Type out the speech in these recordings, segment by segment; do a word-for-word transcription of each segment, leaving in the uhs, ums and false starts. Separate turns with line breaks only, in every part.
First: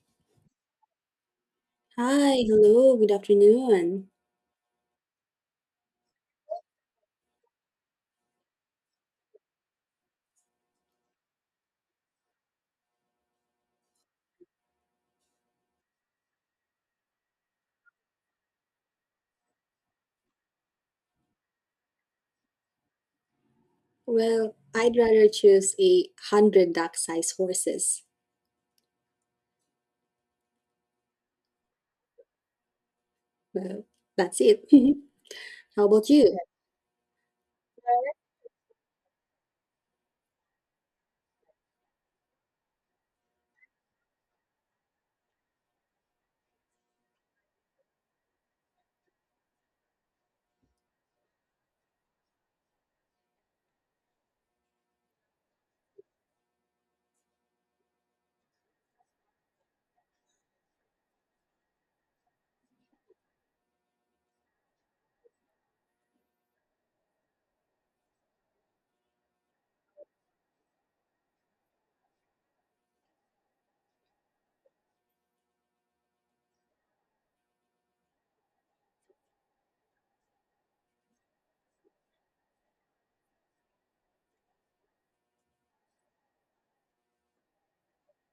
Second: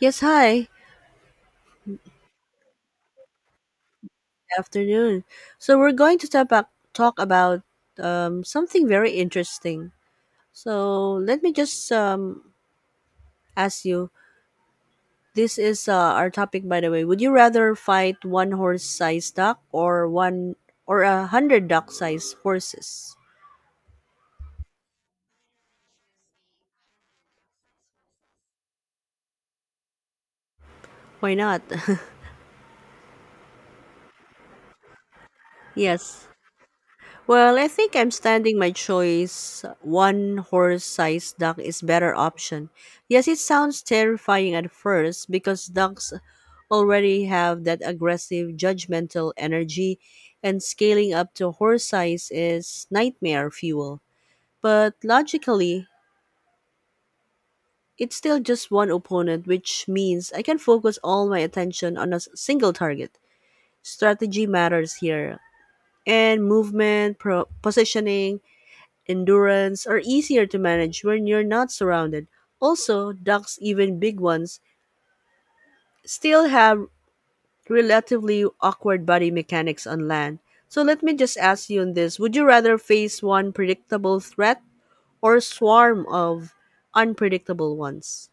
Yes, hi.
Hi, hello, good afternoon.
Afternoon. So we're going to talk about, talk about um, something very interesting. So let me just um, ask you. This is uh, our topic, by the way. Would you rather fight one horse-sized duck or one or a hundred duck-sized horses?
Well, I'd rather choose a hundred duck-sized horses.
Why not?
Well, that's it. How about
Yes.
you?
Well, I think I'm standing my choice. One horse-sized duck is better option. Yes, it sounds terrifying at first because ducks already have that aggressive, judgmental energy, and scaling up to horse size is nightmare fuel. But logically, it's still just one opponent, which means I can focus all my attention on a s- single target. Strategy matters here, and movement, pro- positioning, endurance are easier to manage when you're not surrounded. Also, ducks, even big ones, still have relatively awkward body mechanics on land. So let me just ask you on this. Would you rather face one predictable threat or a swarm of unpredictable ones?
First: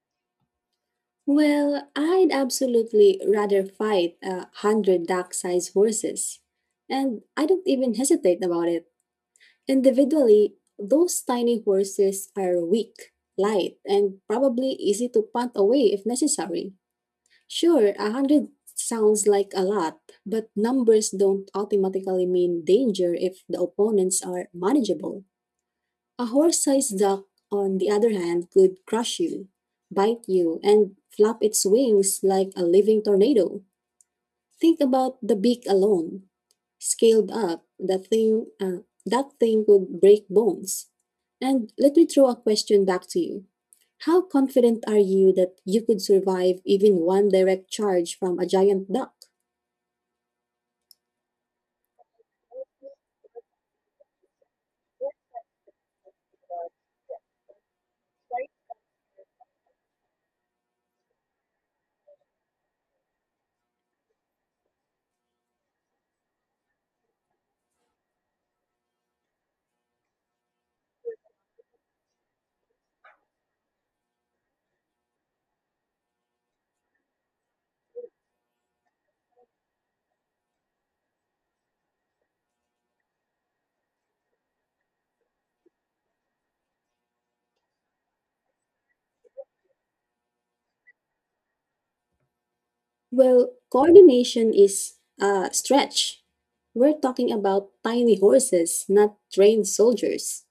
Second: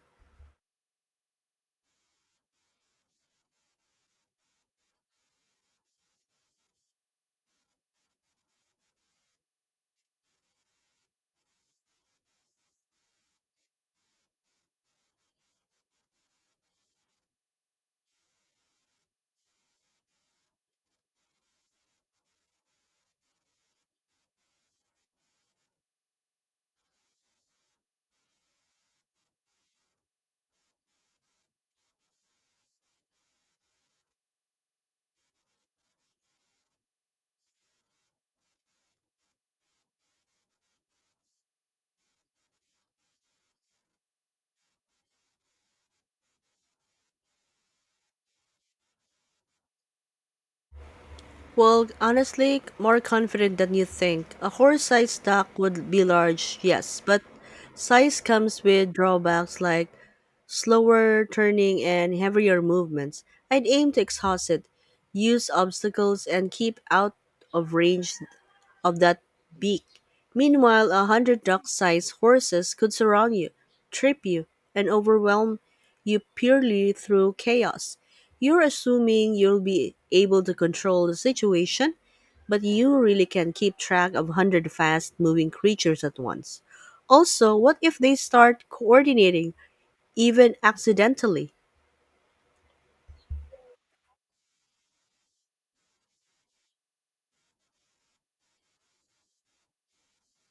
Well, I'd absolutely rather fight a hundred duck-sized horses. And I don't even hesitate about it. Individually, those tiny horses are weak, light, and probably easy to punt away if necessary. Sure, a hundred sounds like a lot, but numbers don't automatically mean danger if the opponents are manageable. A horse-sized duck, on the other hand, could crush you, bite you, and flap its wings like a living tornado. Think about the beak alone. Scaled up, that thing, uh, that thing would break bones. And let me throw a question back to you. How confident are you that you could survive even one direct charge from a giant duck?
Well, honestly, more confident than you think. A horse-sized duck would be large, yes, but size comes with drawbacks like slower turning and heavier movements. I'd aim to exhaust it, use obstacles, and keep out of range of that beak. Meanwhile, a hundred duck-sized horses could surround you, trip you, and overwhelm you purely through chaos. You're assuming you'll be able to control the situation, but you really can keep track of a hundred fast moving creatures at once. Also, what if they start coordinating even accidentally.
Well, coordination is a stretch. We're talking about tiny horses, not trained soldiers.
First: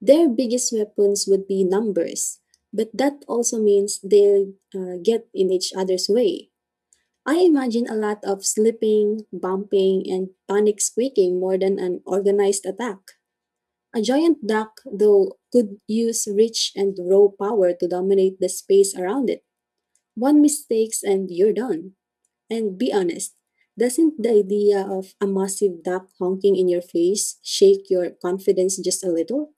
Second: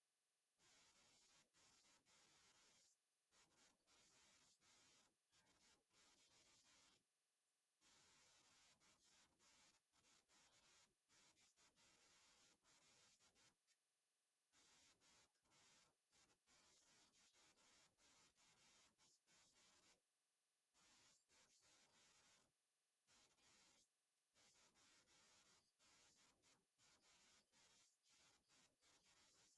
Their biggest weapons would be numbers, but that also means they'll uh, get in each other's way. I imagine a lot of slipping, bumping, and panic squeaking more than an organized attack. A giant duck, though, could use reach and row power to dominate the space around it. One mistake and you're done. And be honest, doesn't the idea of a massive duck honking in your face shake your confidence just a little?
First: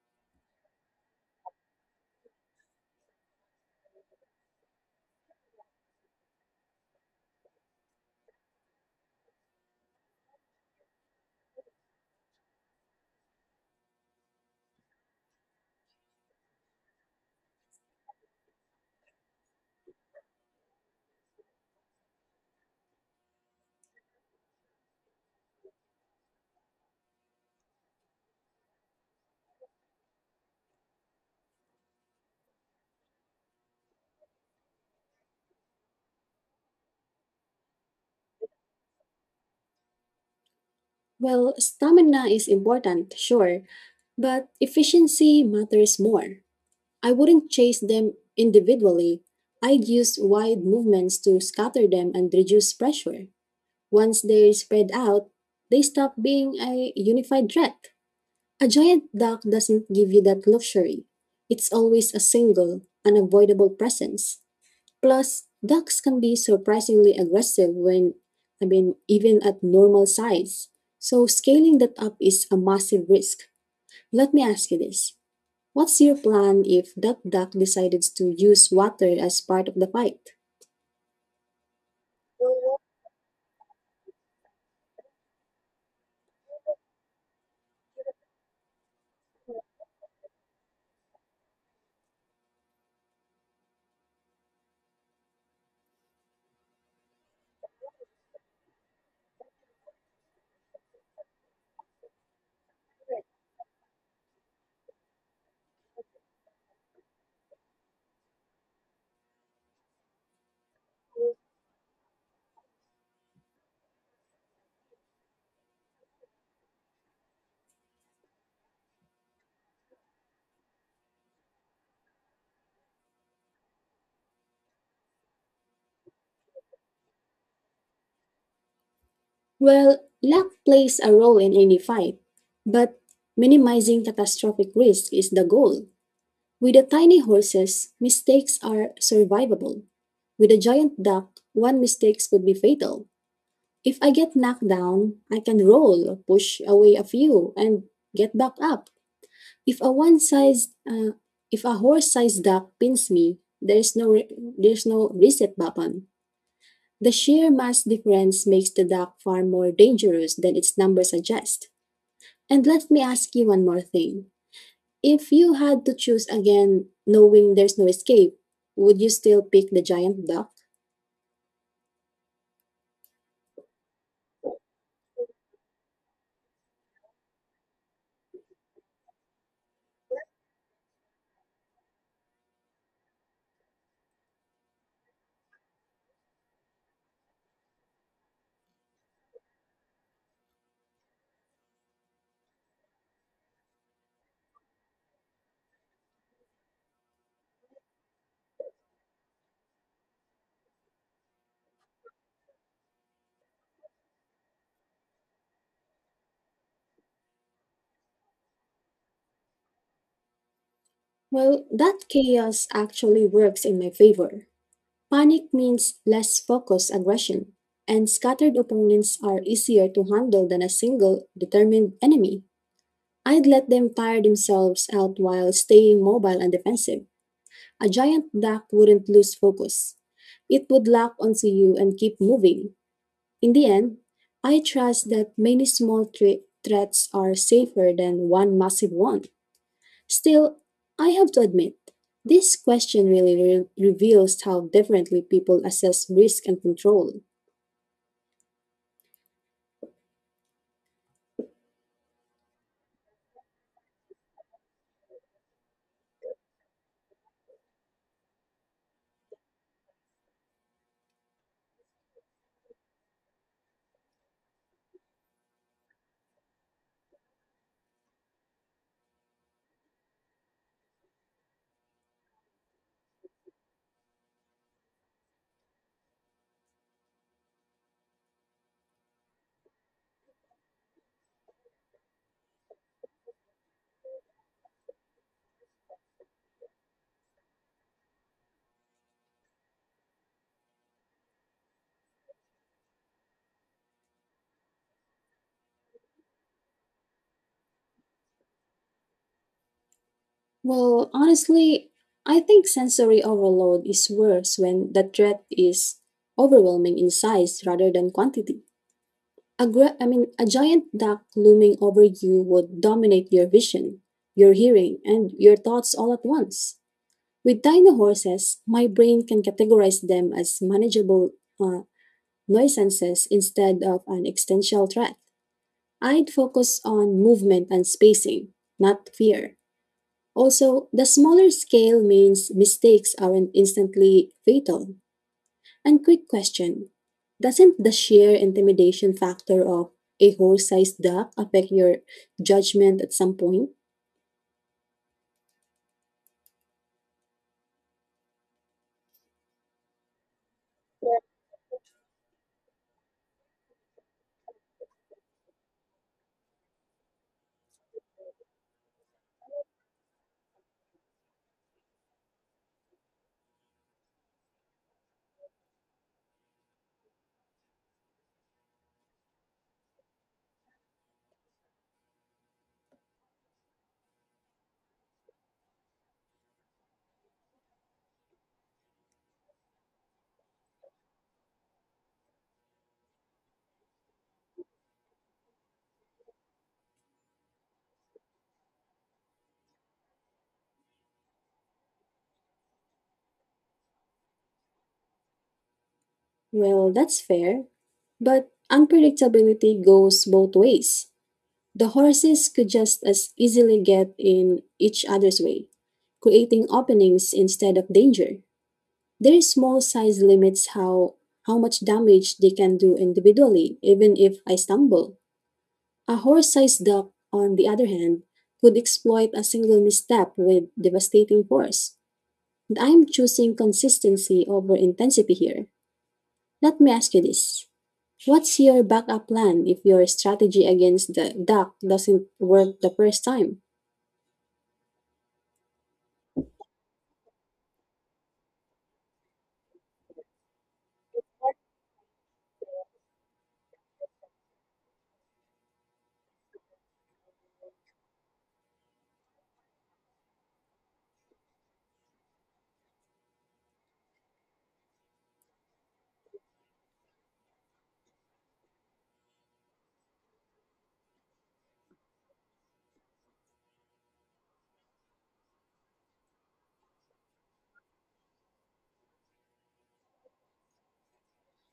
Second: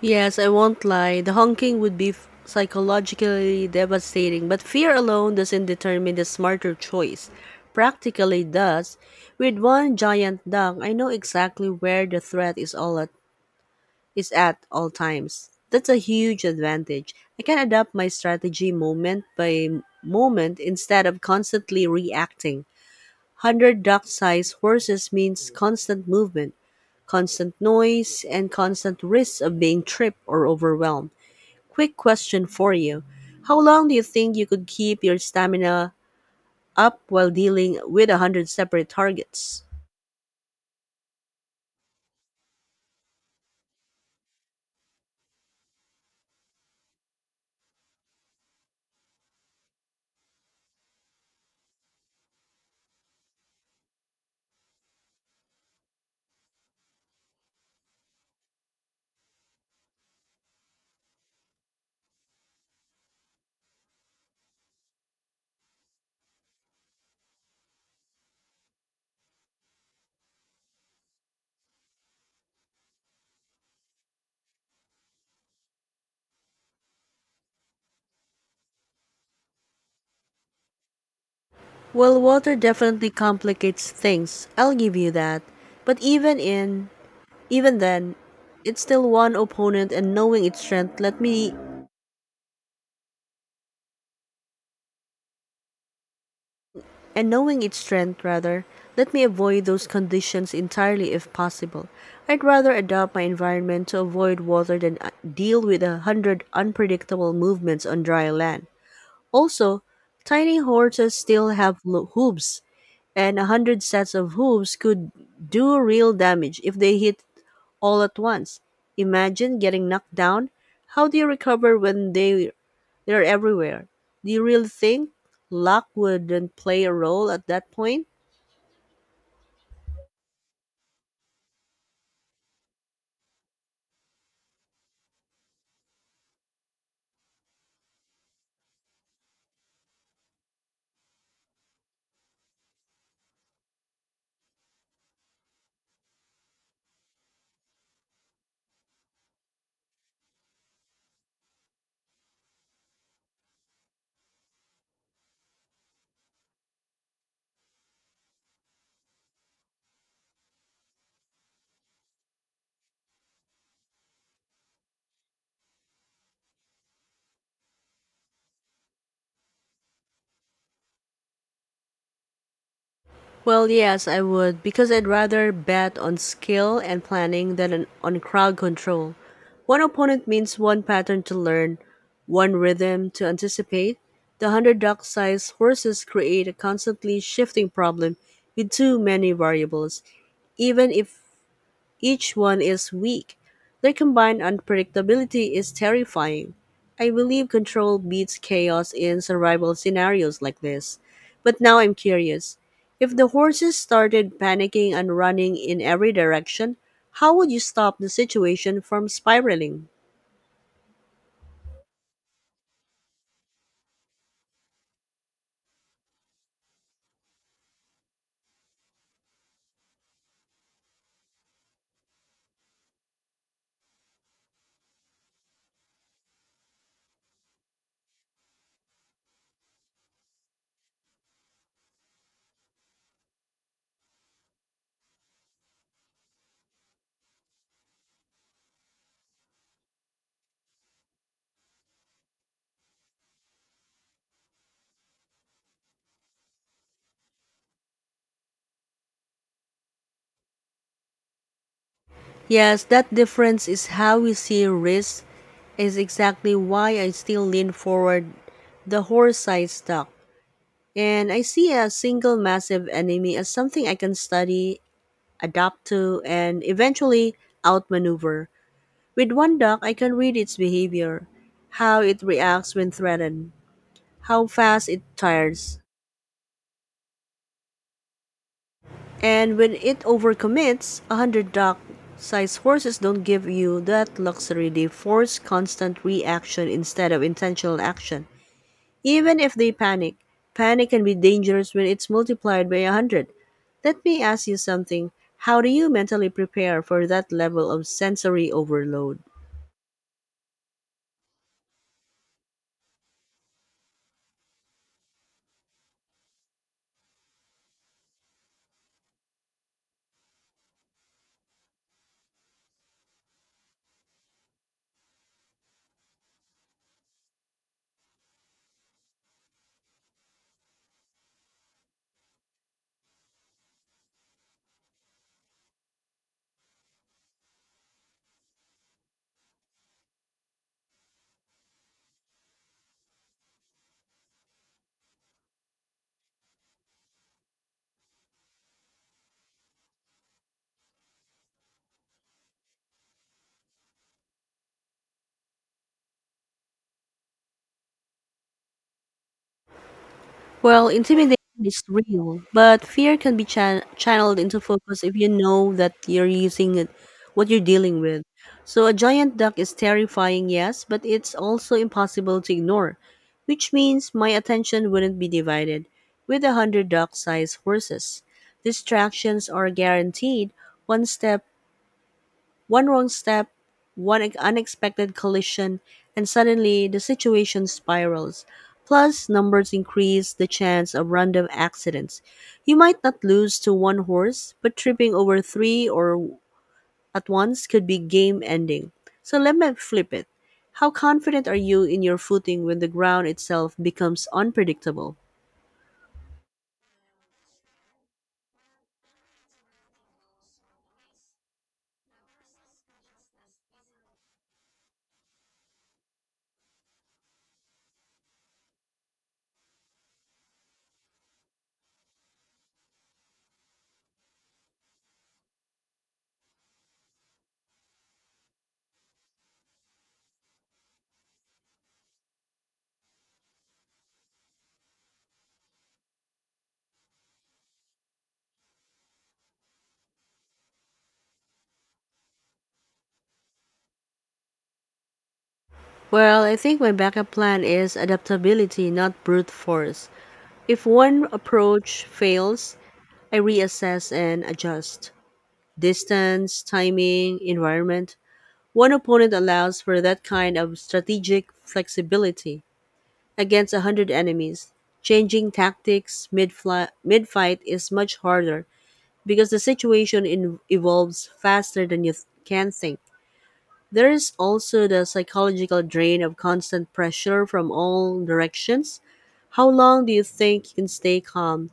Yes, I won't lie. The honking would be f- psychologically devastating, but fear alone doesn't determine the smarter choice. Practically does. With one giant duck, I know exactly where the threat is all at is at all times. That's a huge advantage. I can adapt my strategy moment by moment instead of constantly reacting. one hundred duck-sized horses means constant movement, constant noise, and constant risks of being tripped or overwhelmed. Quick question for you. How long do you think you could keep your stamina up while dealing with a hundred separate targets?
Well, stamina is important, sure, but efficiency matters more. I wouldn't chase them individually. I'd use wide movements to scatter them and reduce pressure. Once they're spread out, they stop being a unified threat. A giant duck doesn't give you that luxury. It's always a single, unavoidable presence. Plus, ducks can be surprisingly aggressive when, I mean, even at normal size. So, scaling that up is a massive risk. Let me ask you this. What's your plan if that duck decides to use water as part of the fight?
Well, water definitely complicates things. I'll give you that. But even in even then, it's still one opponent and knowing its strength let me And knowing its strength, rather, let me avoid those conditions entirely if possible. I'd rather adapt my environment to avoid water than uh, deal with a hundred unpredictable movements on dry land. Also, tiny horses still have lo- hooves, and a hundred sets of hooves could do real damage if they hit all at once. Imagine getting knocked down. How do you recover when they they're everywhere? Do you really think luck wouldn't play a role at that point?
Well, luck plays a role in any fight, but minimizing catastrophic risk is the goal. With the tiny horses, mistakes are survivable. With a giant duck, one mistake could be fatal. If I get knocked down, I can roll, push away a few, and get back up. If a one size, uh, if a horse-sized duck pins me, there's no re- there's no reset button. The sheer mass difference makes the duck far more dangerous than its number suggests. And let me ask you one more thing. If you had to choose again, knowing there's no escape, would you still pick the giant duck?
Well, yes, I would because I'd rather bet on skill and planning than on on crowd control. One opponent means one pattern to learn, one rhythm to anticipate. The hundred-duck sized horses create a constantly shifting problem with too many variables. Even if each one is weak. Their combined unpredictability is terrifying. I believe control beats chaos in survival scenarios like this. But now I'm curious. If the horses started panicking and running in every direction, how would you stop the situation from spiraling?
Well, that chaos actually works in my favor. Panic means less focused aggression, and scattered opponents are easier to handle than a single, determined enemy. I'd let them tire themselves out while staying mobile and defensive. A giant duck wouldn't lose focus. It would lock onto you and keep moving. In the end, I trust that many small thre- threats are safer than one massive one. Still, I have to admit, this question really re- reveals how differently people assess risk and control.
Yes, that difference is how we see risk is exactly why I still lean forward the horse-sized duck. And I see a single massive enemy as something I can study, adapt to, and eventually outmaneuver. With one duck, I can read its behavior, how it reacts when threatened, how fast it tires. And when it overcommits, a hundred duck sized horses don't give you that luxury. They force constant reaction instead of intentional action. Even if they panic, panic can be dangerous when it's multiplied by a hundred. Let me ask you something. How do you mentally prepare for that level of sensory overload?
Well, honestly, I think sensory overload is worse when the threat is overwhelming in size rather than quantity. A gra- I mean, a giant duck looming over you would dominate your vision, your hearing, and your thoughts all at once. With dino horses, my brain can categorize them as manageable uh, nuisances instead of an existential threat. I'd focus on movement and spacing, not fear. Also, the smaller scale means mistakes aren't instantly fatal. And quick question, doesn't the sheer intimidation factor of a horse-sized duck affect your judgment at some point?
Well, intimidation is real, but fear can be chan- channeled into focus if you know that you're using it, what you're dealing with. So, a giant duck is terrifying, yes, but it's also impossible to ignore, which means my attention wouldn't be divided with a hundred duck sized horses. Distractions are guaranteed. One step one wrong step, one ex- unexpected collision, and suddenly the situation spirals. Plus, numbers increase the chance of random accidents. You might not lose to one horse, but tripping over three or at once could be game ending. So let me flip it. How confident are you in your footing when the ground itself becomes unpredictable?
Well, that's fair, but unpredictability goes both ways. The horses could just as easily get in each other's way, creating openings instead of danger. Their small size limits how how much damage they can do individually, even if I stumble. A horse-sized duck, on the other hand, could exploit a single misstep with devastating force. And I'm choosing consistency over intensity here. Let me ask you this. What's your backup plan if your strategy against the duck doesn't work the first time?
Well, I think my backup plan is adaptability, not brute force. If one approach fails, I reassess and adjust. Distance, timing, environment. One opponent allows for that kind of strategic flexibility against a hundred enemies. Changing tactics mid fight is much harder because the situation in- evolves faster than you th- can think. There is also the psychological drain of constant pressure from all directions. How long do you think you can stay calm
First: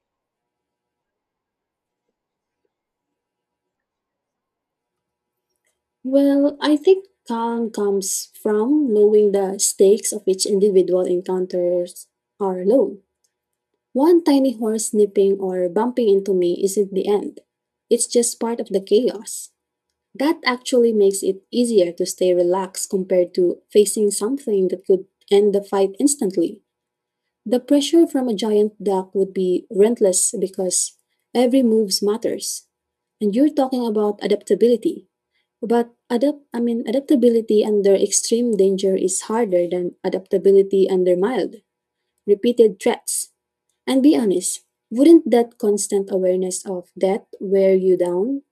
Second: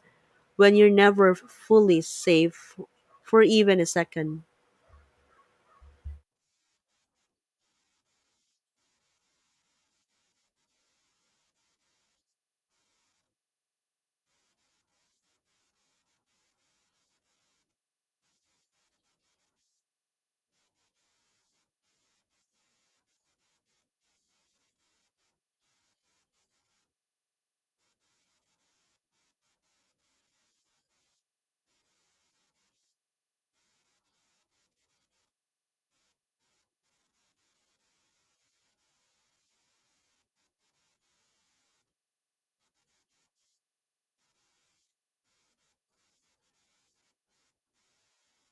when you're never fully safe for even a second?
Well, I think calm comes from knowing the stakes of each individual encounters are low. One tiny horse nipping or bumping into me isn't the end. It's just part of the chaos. That actually makes it easier to stay relaxed compared to facing something that could end the fight instantly. The pressure from a giant duck would be relentless because every move matters. And you're talking about adaptability. But adapt I mean adaptability under extreme danger is harder than adaptability under mild, repeated threats. And be honest, wouldn't that constant awareness of death wear you down?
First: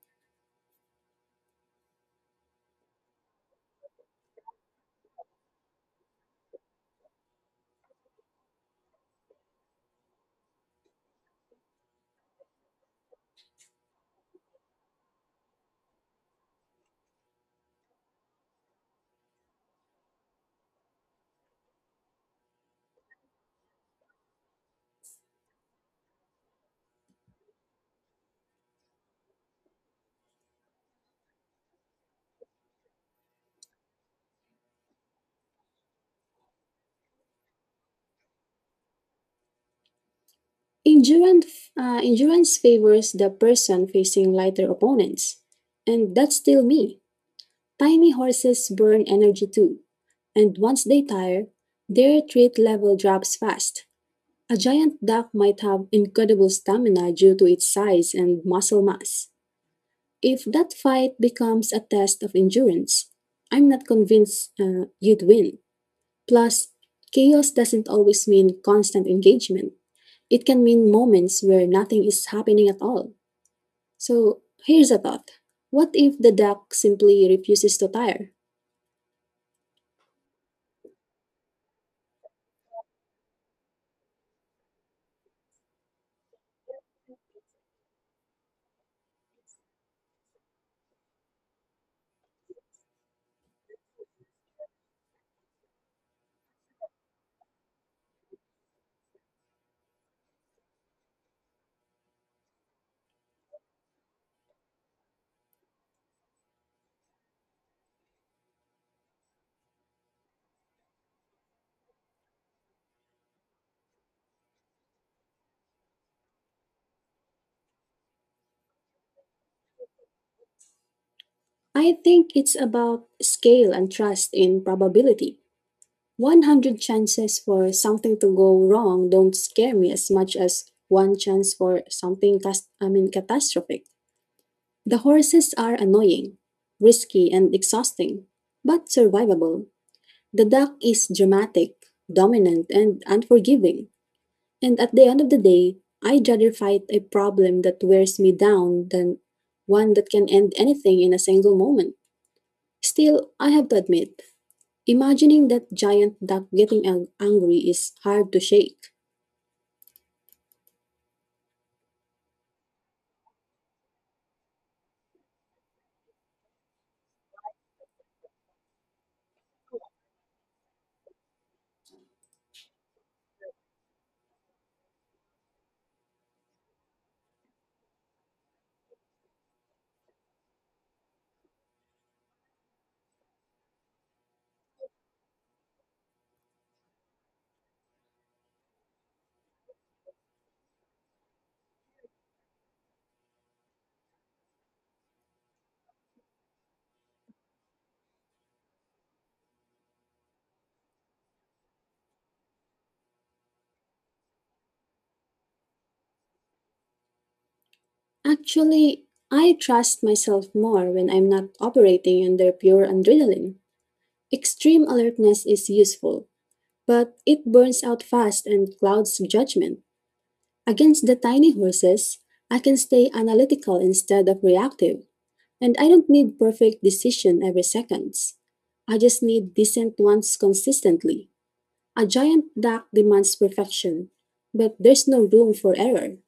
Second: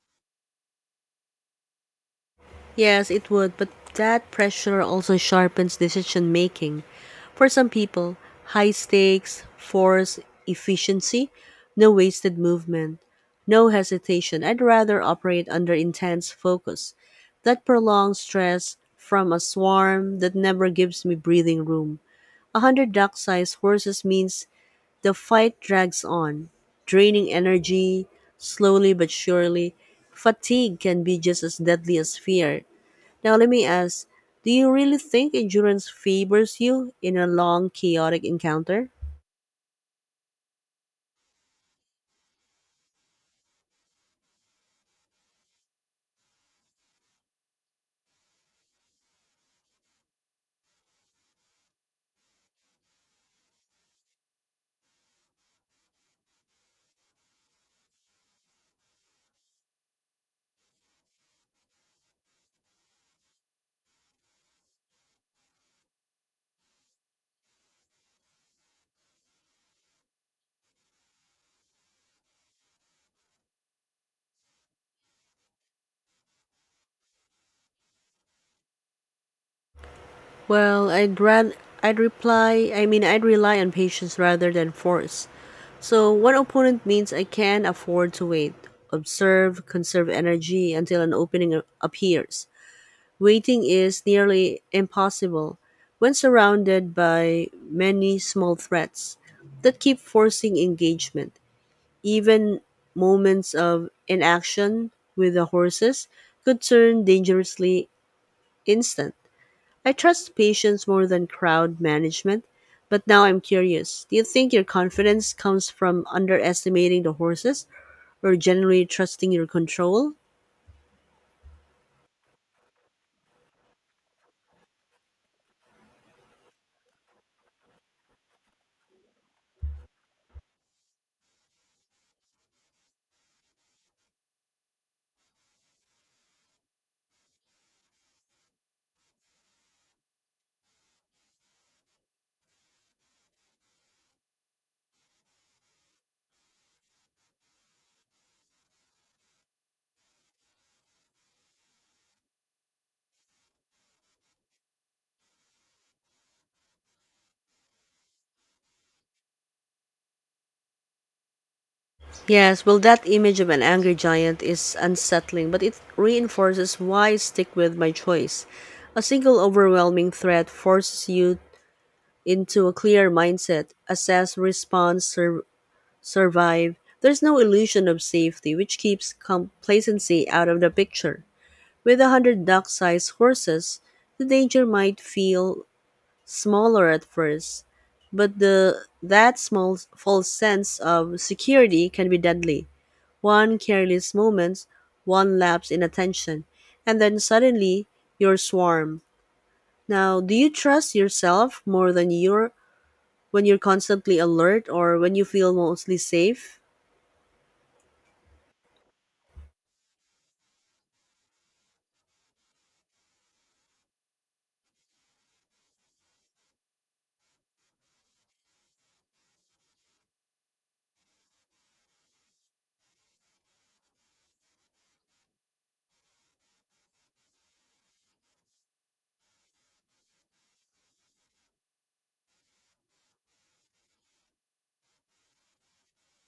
Yes, it would, but that pressure also sharpens decision making. For some people, high stakes force efficiency, no wasted movement, no hesitation. I'd rather operate under intense focus. That prolonged stress from a swarm that never gives me breathing room. A hundred duck sized horses means the fight drags on, draining energy slowly but surely. Fatigue can be just as deadly as fear. Now, let me ask, do you really think endurance favors you in a long, chaotic encounter?
Endurance, uh, endurance favors the person facing lighter opponents. And that's still me. Tiny horses burn energy too. And once they tire, their threat level drops fast. A giant duck might have incredible stamina due to its size and muscle mass. If that fight becomes a test of endurance, I'm not convinced uh, you'd win. Plus, chaos doesn't always mean constant engagement, it can mean moments where nothing is happening at all. So, here's a thought. What if the duck simply refuses to tire?
Well, I'd rather I'd reply. I mean, I'd rely on patience rather than force. So one opponent means I can afford to wait, observe, conserve energy until an opening a- appears. Waiting is nearly impossible when surrounded by many small threats that keep forcing engagement. Even moments of inaction with the horses could turn dangerously instant. I trust patience more than crowd management, but now I'm curious. Do you think your confidence comes from underestimating the horses or generally trusting your control?
I think it's about scale and trust in probability. one hundred chances for something to go wrong don't scare me as much as one chance for something cas- I mean catastrophic. The horses are annoying, risky, and exhausting, but survivable. The duck is dramatic, dominant, and unforgiving. And at the end of the day, I'd rather fight a problem that wears me down than one that can end anything in a single moment. Still, I have to admit, imagining that giant duck getting ang- angry is hard to shake.
Yes, well, that image of an angry giant is unsettling, but it reinforces why I stick with my choice. A single overwhelming threat forces you into a clear mindset: assess, respond, sur- survive. There's no illusion of safety, which keeps complacency out of the picture. With a hundred duck sized horses, the danger might feel smaller at first, but the that small false sense of security can be deadly. One careless moment, one lapse in attention, and then suddenly you're swarmed. Now, do you trust yourself more than you're when you're constantly alert or when you feel mostly safe?
Actually, I trust myself more when I'm not operating under pure adrenaline. Extreme alertness is useful, but it burns out fast and clouds judgment. Against the tiny horses, I can stay analytical instead of reactive, and I don't need perfect decision every seconds. I just need decent ones consistently. A giant duck demands perfection, but there's no room for error.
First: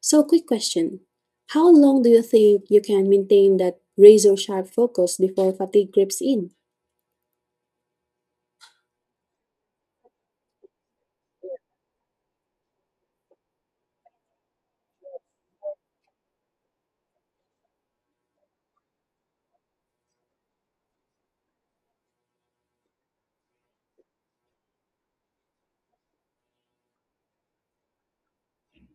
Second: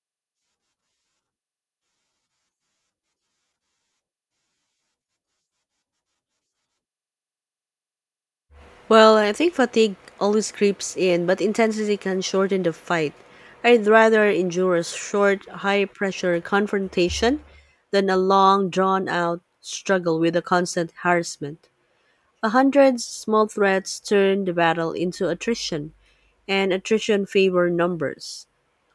So, quick question. How long do you think you can maintain that razor sharp focus before fatigue creeps in?
Well, I think fatigue always creeps in, but intensity can shorten the fight. I'd rather endure a short, high pressure confrontation than a long, drawn out struggle with a constant harassment. A hundred small threats turn the battle into attrition, and attrition favor numbers.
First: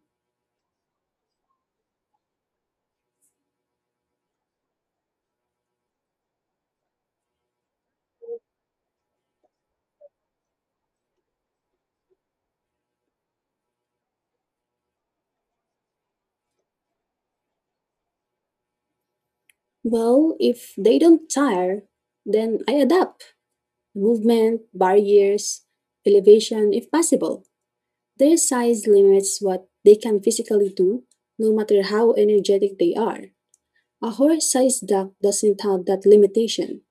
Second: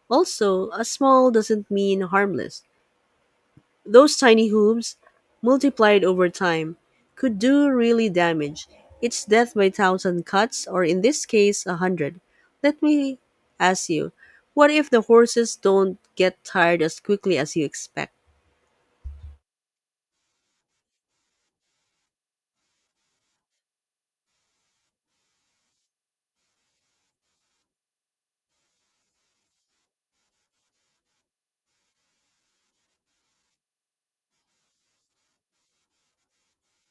Also, a small doesn't mean harmless. Those tiny hooves, multiplied over time, could do really damage. It's death by thousand cuts, or in this case, a hundred. Let me ask you, what if the horses don't get tired as quickly as you expect?
Well, if they don't tire, then I adapt. Movement, barriers, elevation, if possible. Their size limits what they can physically do, no matter how energetic they are. A horse sized duck doesn't have that limitation.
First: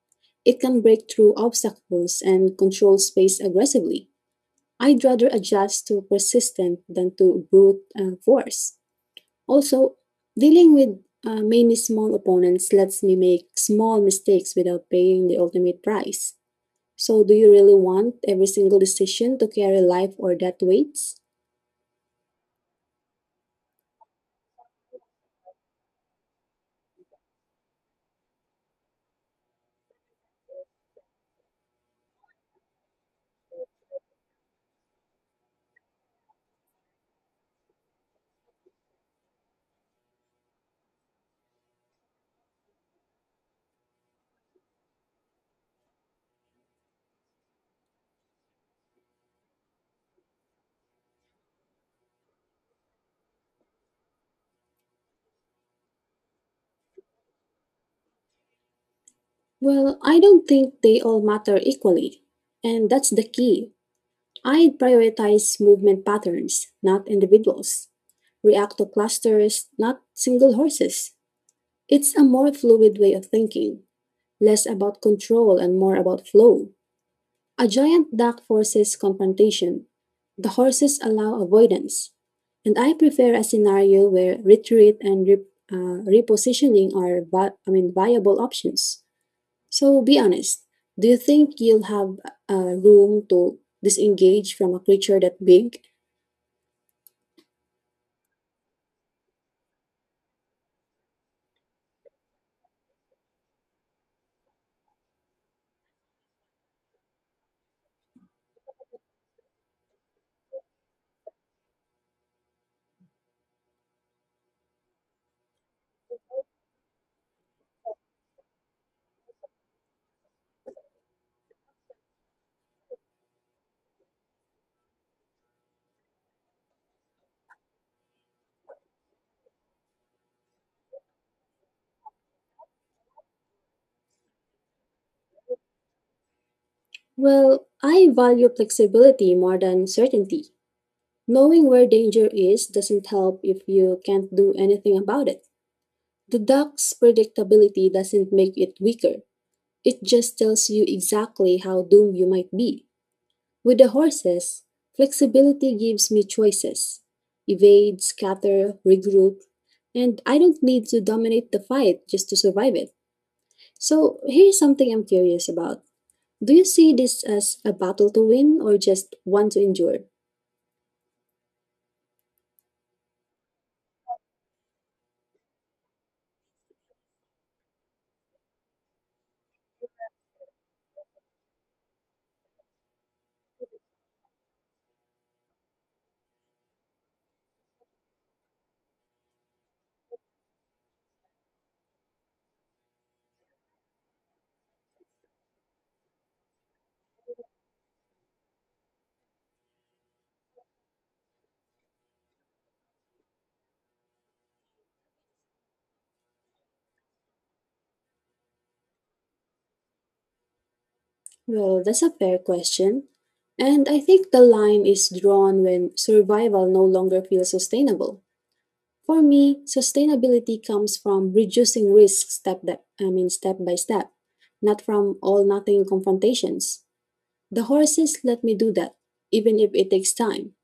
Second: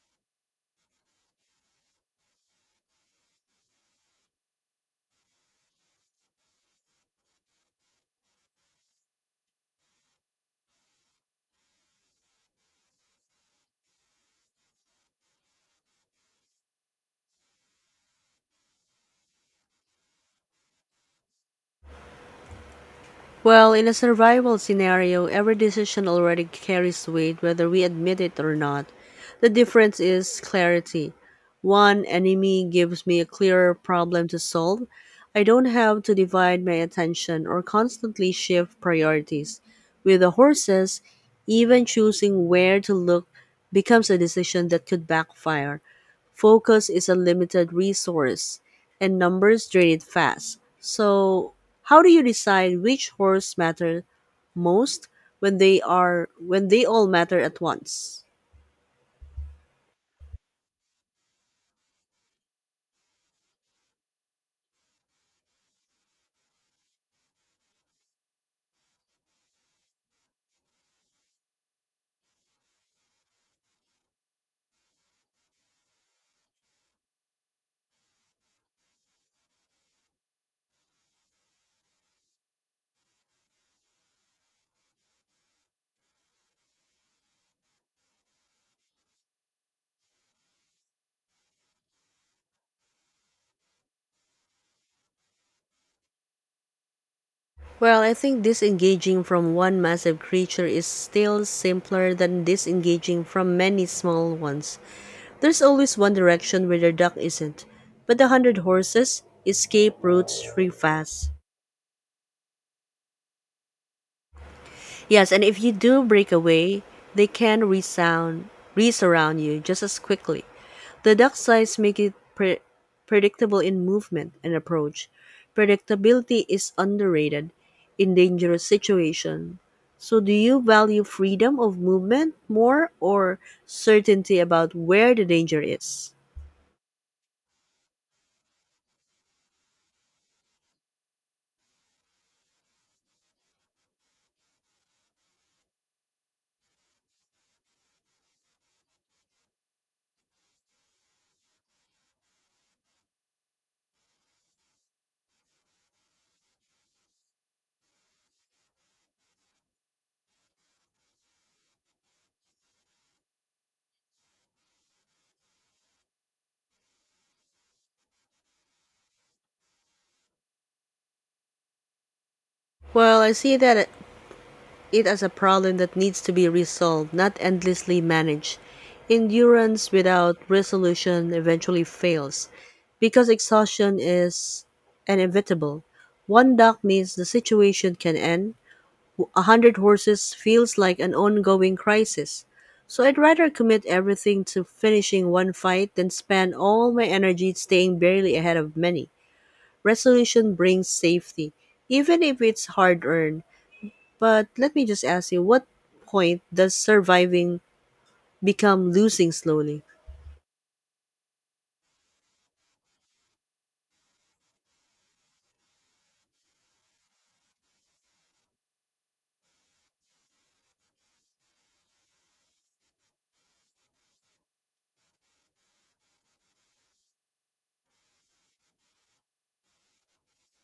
It can break through obstacles and control space aggressively. I'd rather adjust to persistence than to brute uh, force. Also, dealing with uh, many small opponents lets me make small mistakes without paying the ultimate price. So, do you really want every single decision to carry life or death weights?
Well, in a survival scenario, every decision already carries weight whether we admit it or not. The difference is clarity. One enemy gives me a clearer problem to solve. I don't have to divide my attention or constantly shift priorities. With the horses, even choosing where to look becomes a decision that could backfire. Focus is a limited resource, and numbers drain it fast. So, how do you decide which horse matter most when they are when they all matter at once?
Well, I don't think they all matter equally. And that's the key. I prioritize movement patterns, not individuals. React to clusters, not single horses. It's a more fluid way of thinking, less about control and more about flow. A giant duck forces confrontation. The horses allow avoidance. And I prefer a scenario where retreat and re- uh, repositioning are vi- I mean, viable options. So be honest. Do you think you'll have uh, room to disengage from a creature that big?
Well, I think disengaging from one massive creature is still simpler than disengaging from many small ones. There's always one direction where the duck isn't, but the hundred horses escape routes free fast. Yes, and if you do break away, they can resound, resurround you just as quickly. The duck size make it pre- predictable in movement and approach. Predictability is underrated in dangerous situation. So do you value freedom of movement more or certainty about where the danger is?
Well, I value flexibility more than certainty. Knowing where danger is doesn't help if you can't do anything about it. The duck's predictability doesn't make it weaker, it just tells you exactly how doomed you might be. With the horses, flexibility gives me choices: evade, scatter, regroup, and I don't need to dominate the fight just to survive it. So here's something I'm curious about. Do you see this as a battle to win or just one to endure?
Well, I see that it as a problem that needs to be resolved, not endlessly managed. Endurance without resolution eventually fails because exhaustion is inevitable. One duck means the situation can end. A hundred horses feels like an ongoing crisis. So I'd rather commit everything to finishing one fight than spend all my energy staying barely ahead of many. Resolution brings safety, even if it's hard earned. But let me just ask you, what point does surviving become losing slowly?
Well, that's a fair question. And I think the line is drawn when survival no longer feels sustainable. For me, sustainability comes from reducing risk step that, I mean step by step, not from all nothing confrontations. The horses let me do that, even if it takes time.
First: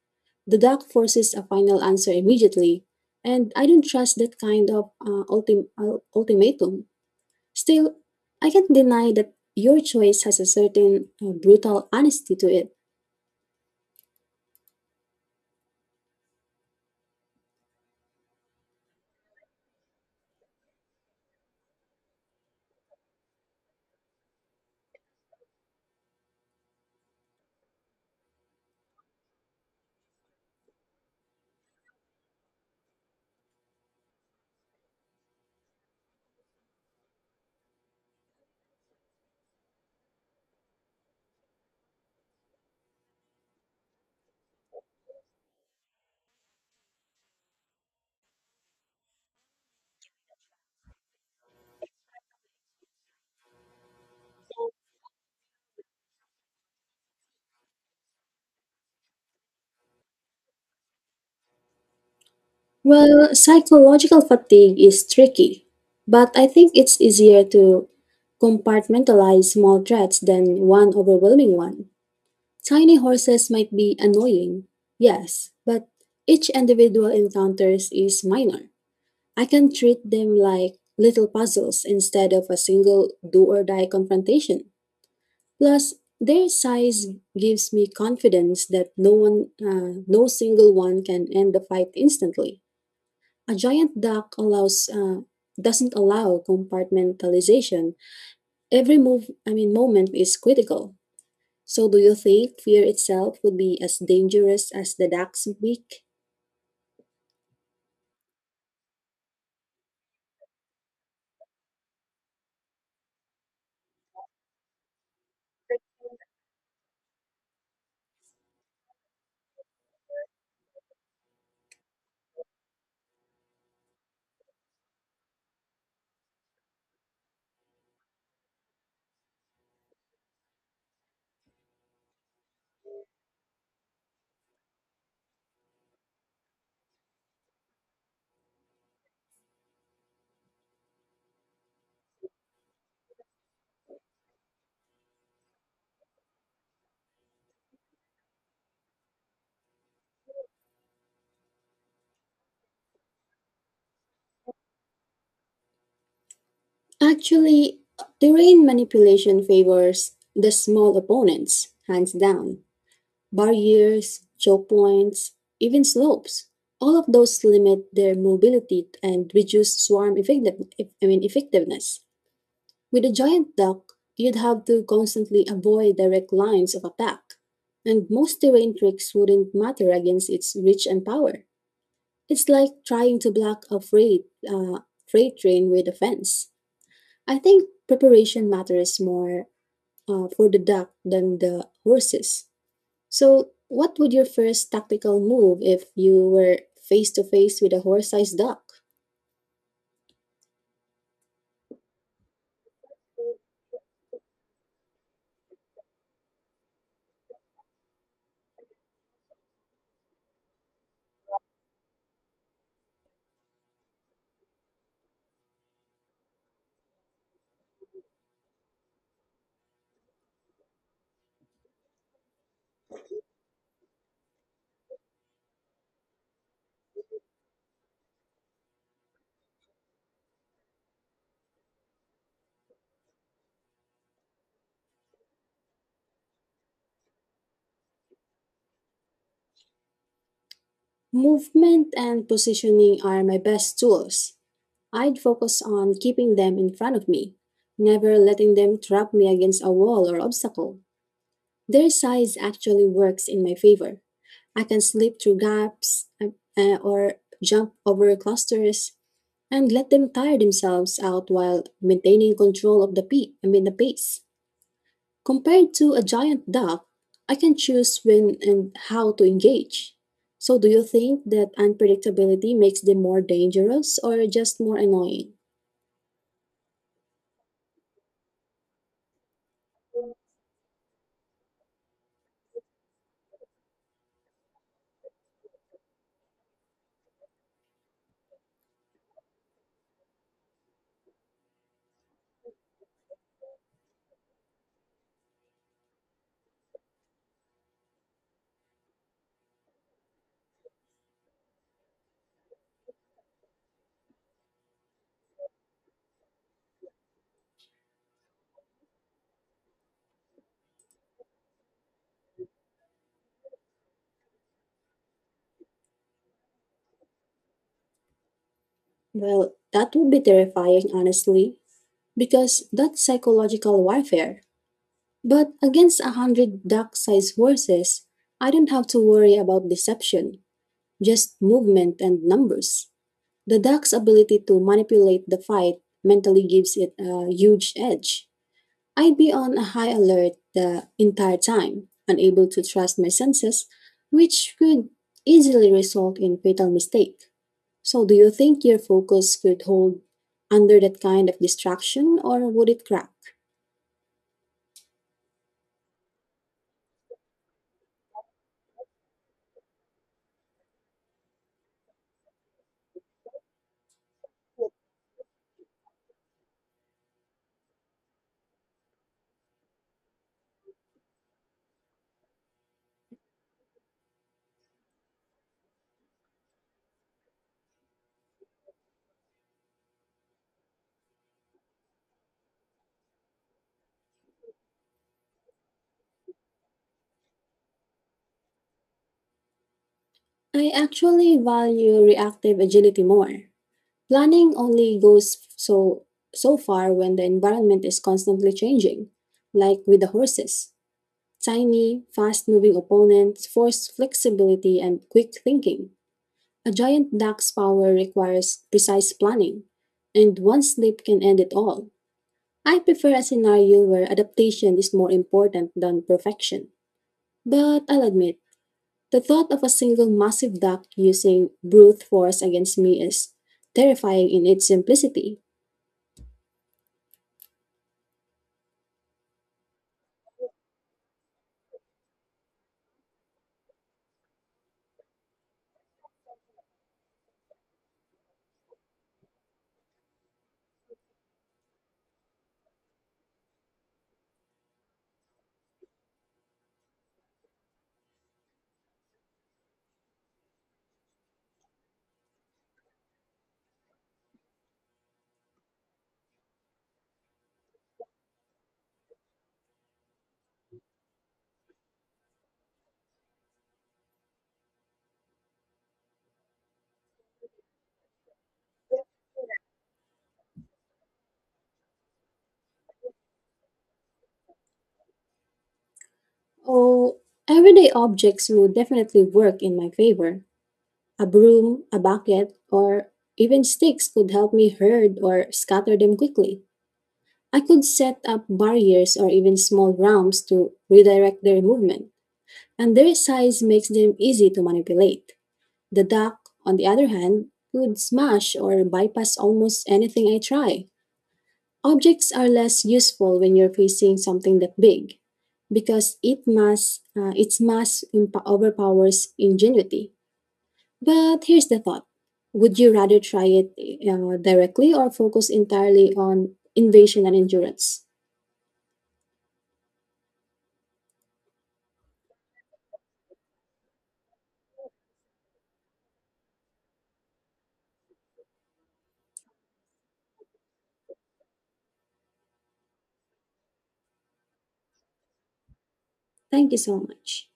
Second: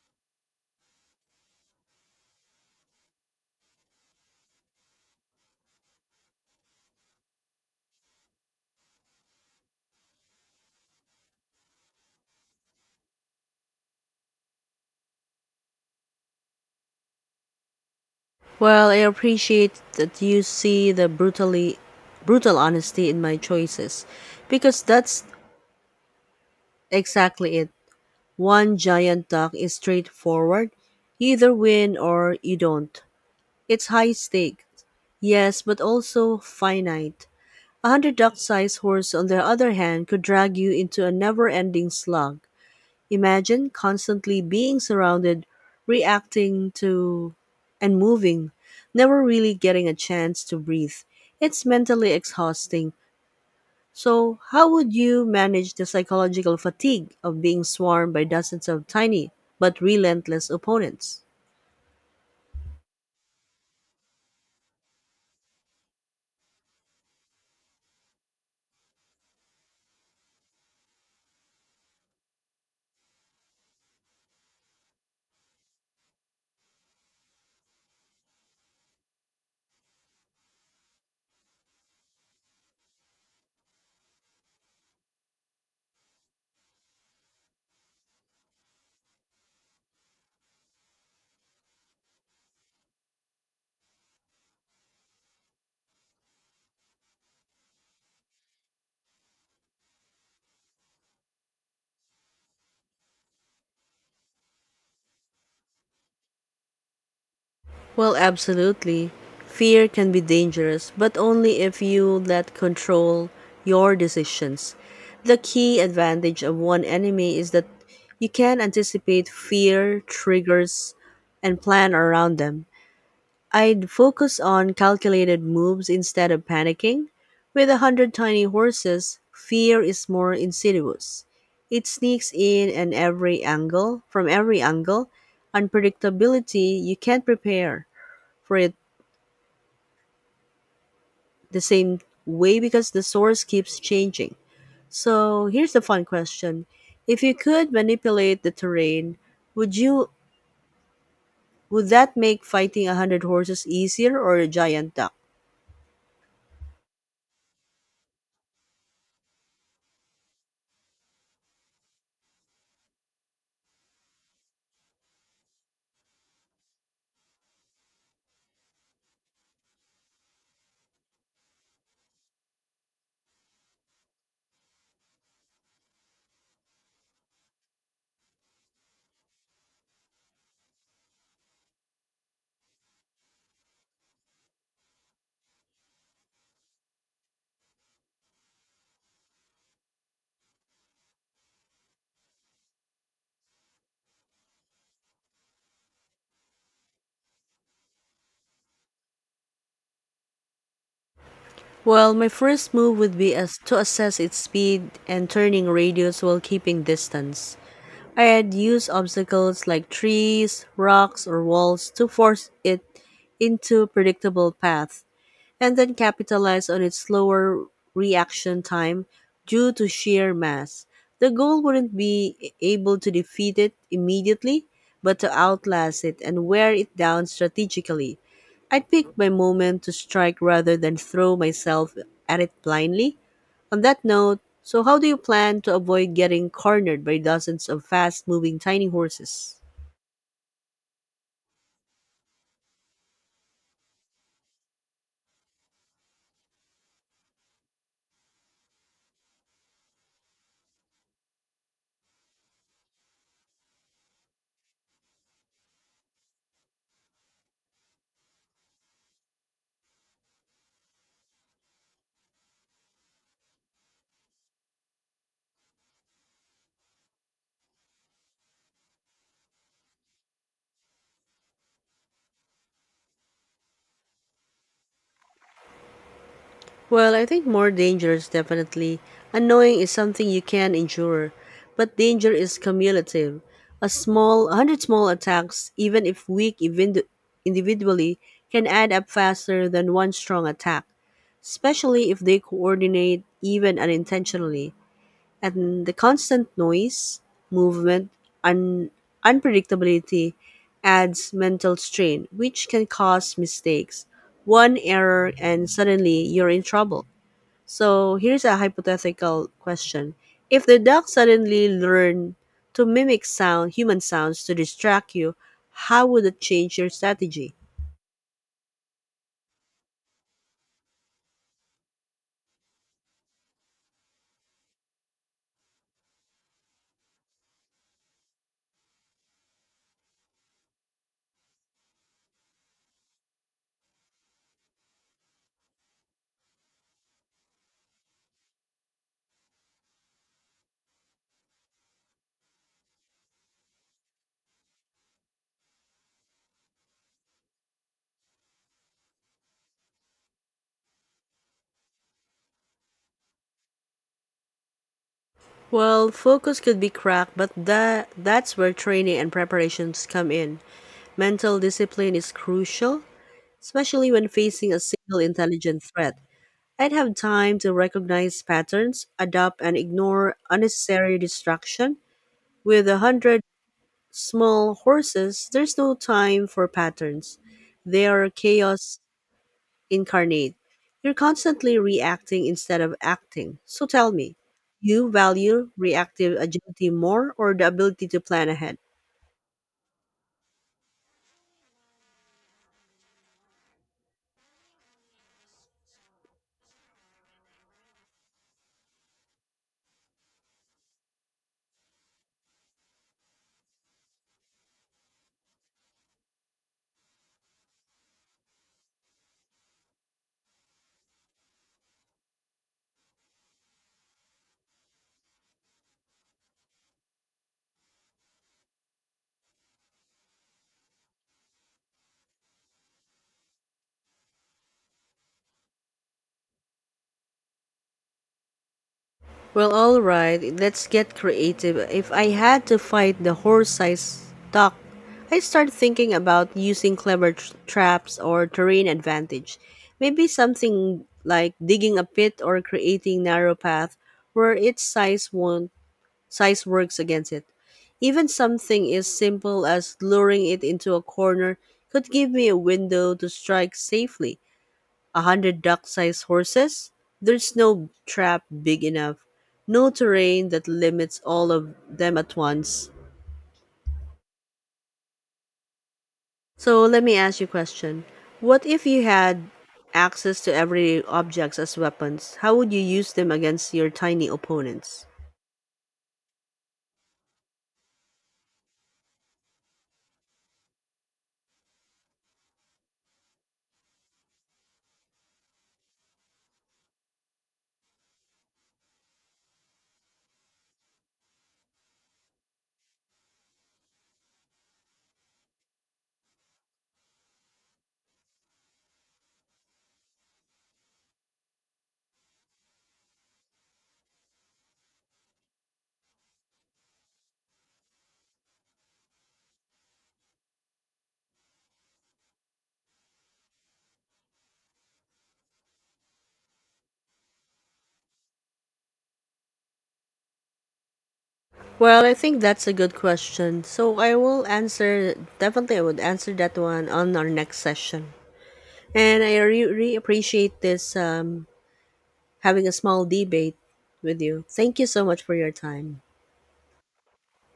The duck forces a final answer immediately, and I don't trust that kind of uh, ultim- uh, ultimatum. Still, I can't deny that your choice has a certain uh, brutal honesty to it.
Well, I appreciate that you see the brutally brutal honesty in my choices because that's exactly it. One giant duck is straightforward. You either win or you don't. It's high stake. Yes, but also finite. A hundred duck sized horse, on the other hand, could drag you into a never ending slug. Imagine constantly being surrounded, reacting to and moving, never really getting a chance to breathe. It's mentally exhausting. So, how would you manage the psychological fatigue of being swarmed by dozens of tiny but relentless opponents?
Well, psychological fatigue is tricky, but I think it's easier to compartmentalize small threats than one overwhelming one. Tiny horses might be annoying, yes, but each individual encounters is minor. I can treat them like little puzzles instead of a single do or die confrontation. Plus, their size gives me confidence that no one, uh, no single one can end the fight instantly. A giant duck allows, uh, doesn't allow compartmentalization. Every move, I mean, moment is critical. So, do you think fear itself would be as dangerous as the duck's beak?
Well, absolutely. Fear can be dangerous, but only if you let control your decisions. The key advantage of one enemy is that you can anticipate fear triggers and plan around them. I'd focus on calculated moves instead of panicking. With a hundred tiny horses, fear is more insidious. It sneaks in and every angle, from every angle, unpredictability you can't prepare for it the same way because the source keeps changing. So here's the fun question. If you could manipulate the terrain, would you would that make fighting a hundred horses easier or a giant duck?
Actually, terrain manipulation favors the small opponents, hands down. Barriers, choke points, even slopes. All of those limit their mobility and reduce swarm effective, I mean, effectiveness. With a giant duck, you'd have to constantly avoid direct lines of attack. And most terrain tricks wouldn't matter against its reach and power. It's like trying to block a freight, uh, freight train with a fence. I think preparation matters more uh, for the duck than the horses. So, what would your first tactical move if you were face to face with a horse-sized duck?
Well, my first move would be as to assess its speed and turning radius while keeping distance. I'd use obstacles like trees, rocks, or walls to force it into predictable paths and then capitalize on its slower reaction time due to sheer mass. The goal wouldn't be able to defeat it immediately, but to outlast it and wear it down strategically. I'd pick my moment to strike rather than throw myself at it blindly. On that note, so how do you plan to avoid getting cornered by dozens of fast moving tiny horses?
Movement and positioning are my best tools. I'd focus on keeping them in front of me, never letting them trap me against a wall or obstacle. Their size actually works in my favor. I can slip through gaps uh, uh, or jump over clusters and let them tire themselves out while maintaining control of the peak, I mean the pace. Compared to a giant duck, I can choose when and how to engage. So, do you think that unpredictability makes them more dangerous or just more annoying?
Well, I think more dangerous. Definitely annoying is something you can endure, but danger is cumulative. A small, a hundred small attacks, even if weak even individually, can add up faster than one strong attack, especially if they coordinate even unintentionally. And the constant noise, movement, and unpredictability adds mental strain, which can cause mistakes. One error, and suddenly you're in trouble. So here's a hypothetical question. If the dog suddenly learned to mimic sound, human sounds to distract you, how would it change your strategy?
Well, that would be terrifying, honestly, because that's psychological warfare. But against a hundred duck sized horses, I don't have to worry about deception, just movement and numbers. The duck's ability to manipulate the fight mentally gives it a huge edge. I'd be on a high alert the entire time, unable to trust my senses, which could easily result in fatal mistake. So do you think your focus could hold under that kind of distraction or would it crack?
Well, focus could be cracked, but that that's where training and preparations come in. Mental discipline is crucial, especially when facing a single intelligent threat. I'd have time to recognize patterns, adapt and ignore unnecessary distraction. With a hundred small horses, there's no time for patterns. They are chaos incarnate. You're constantly reacting instead of acting. So tell me, you value reactive agility more or the ability to plan ahead?
I actually value reactive agility more. Planning only goes so so far when the environment is constantly changing, like with the horses. Tiny, fast-moving opponents force flexibility and quick thinking. A giant duck's power requires precise planning, and one slip can end it all. I prefer a scenario where adaptation is more important than perfection. But I'll admit, the thought of a single massive duck using brute force against me is terrifying in its simplicity.
Well, all right, let's get creative. If I had to fight the horse-sized duck, I'd start thinking about using clever tr- traps or terrain advantage. Maybe something like digging a pit or creating narrow path where its size won't size works against it. Even something as simple as luring it into a corner could give me a window to strike safely. A hundred duck-sized horses? There's no trap big enough, no terrain that limits all of them at once. So let me ask you a question. What if you had access to everyday objects as weapons? How would you use them against your tiny opponents?
Oh, everyday objects would definitely work in my favor. A broom, a bucket, or even sticks could help me herd or scatter them quickly. I could set up barriers or even small ramps to redirect their movement, and their size makes them easy to manipulate. The duck, on the other hand, could smash or bypass almost anything I try. Objects are less useful when you're facing something that big because it mass, uh, its mass imp- overpowers ingenuity. But here's the thought. Would you rather try it uh, directly or focus entirely on invasion and endurance?
Well, I think that's a good question. So I will answer, definitely, I would answer that one on our next session. And I re- re- appreciate this um, having a small debate with you. Thank you so much for your time.
Thank you so much.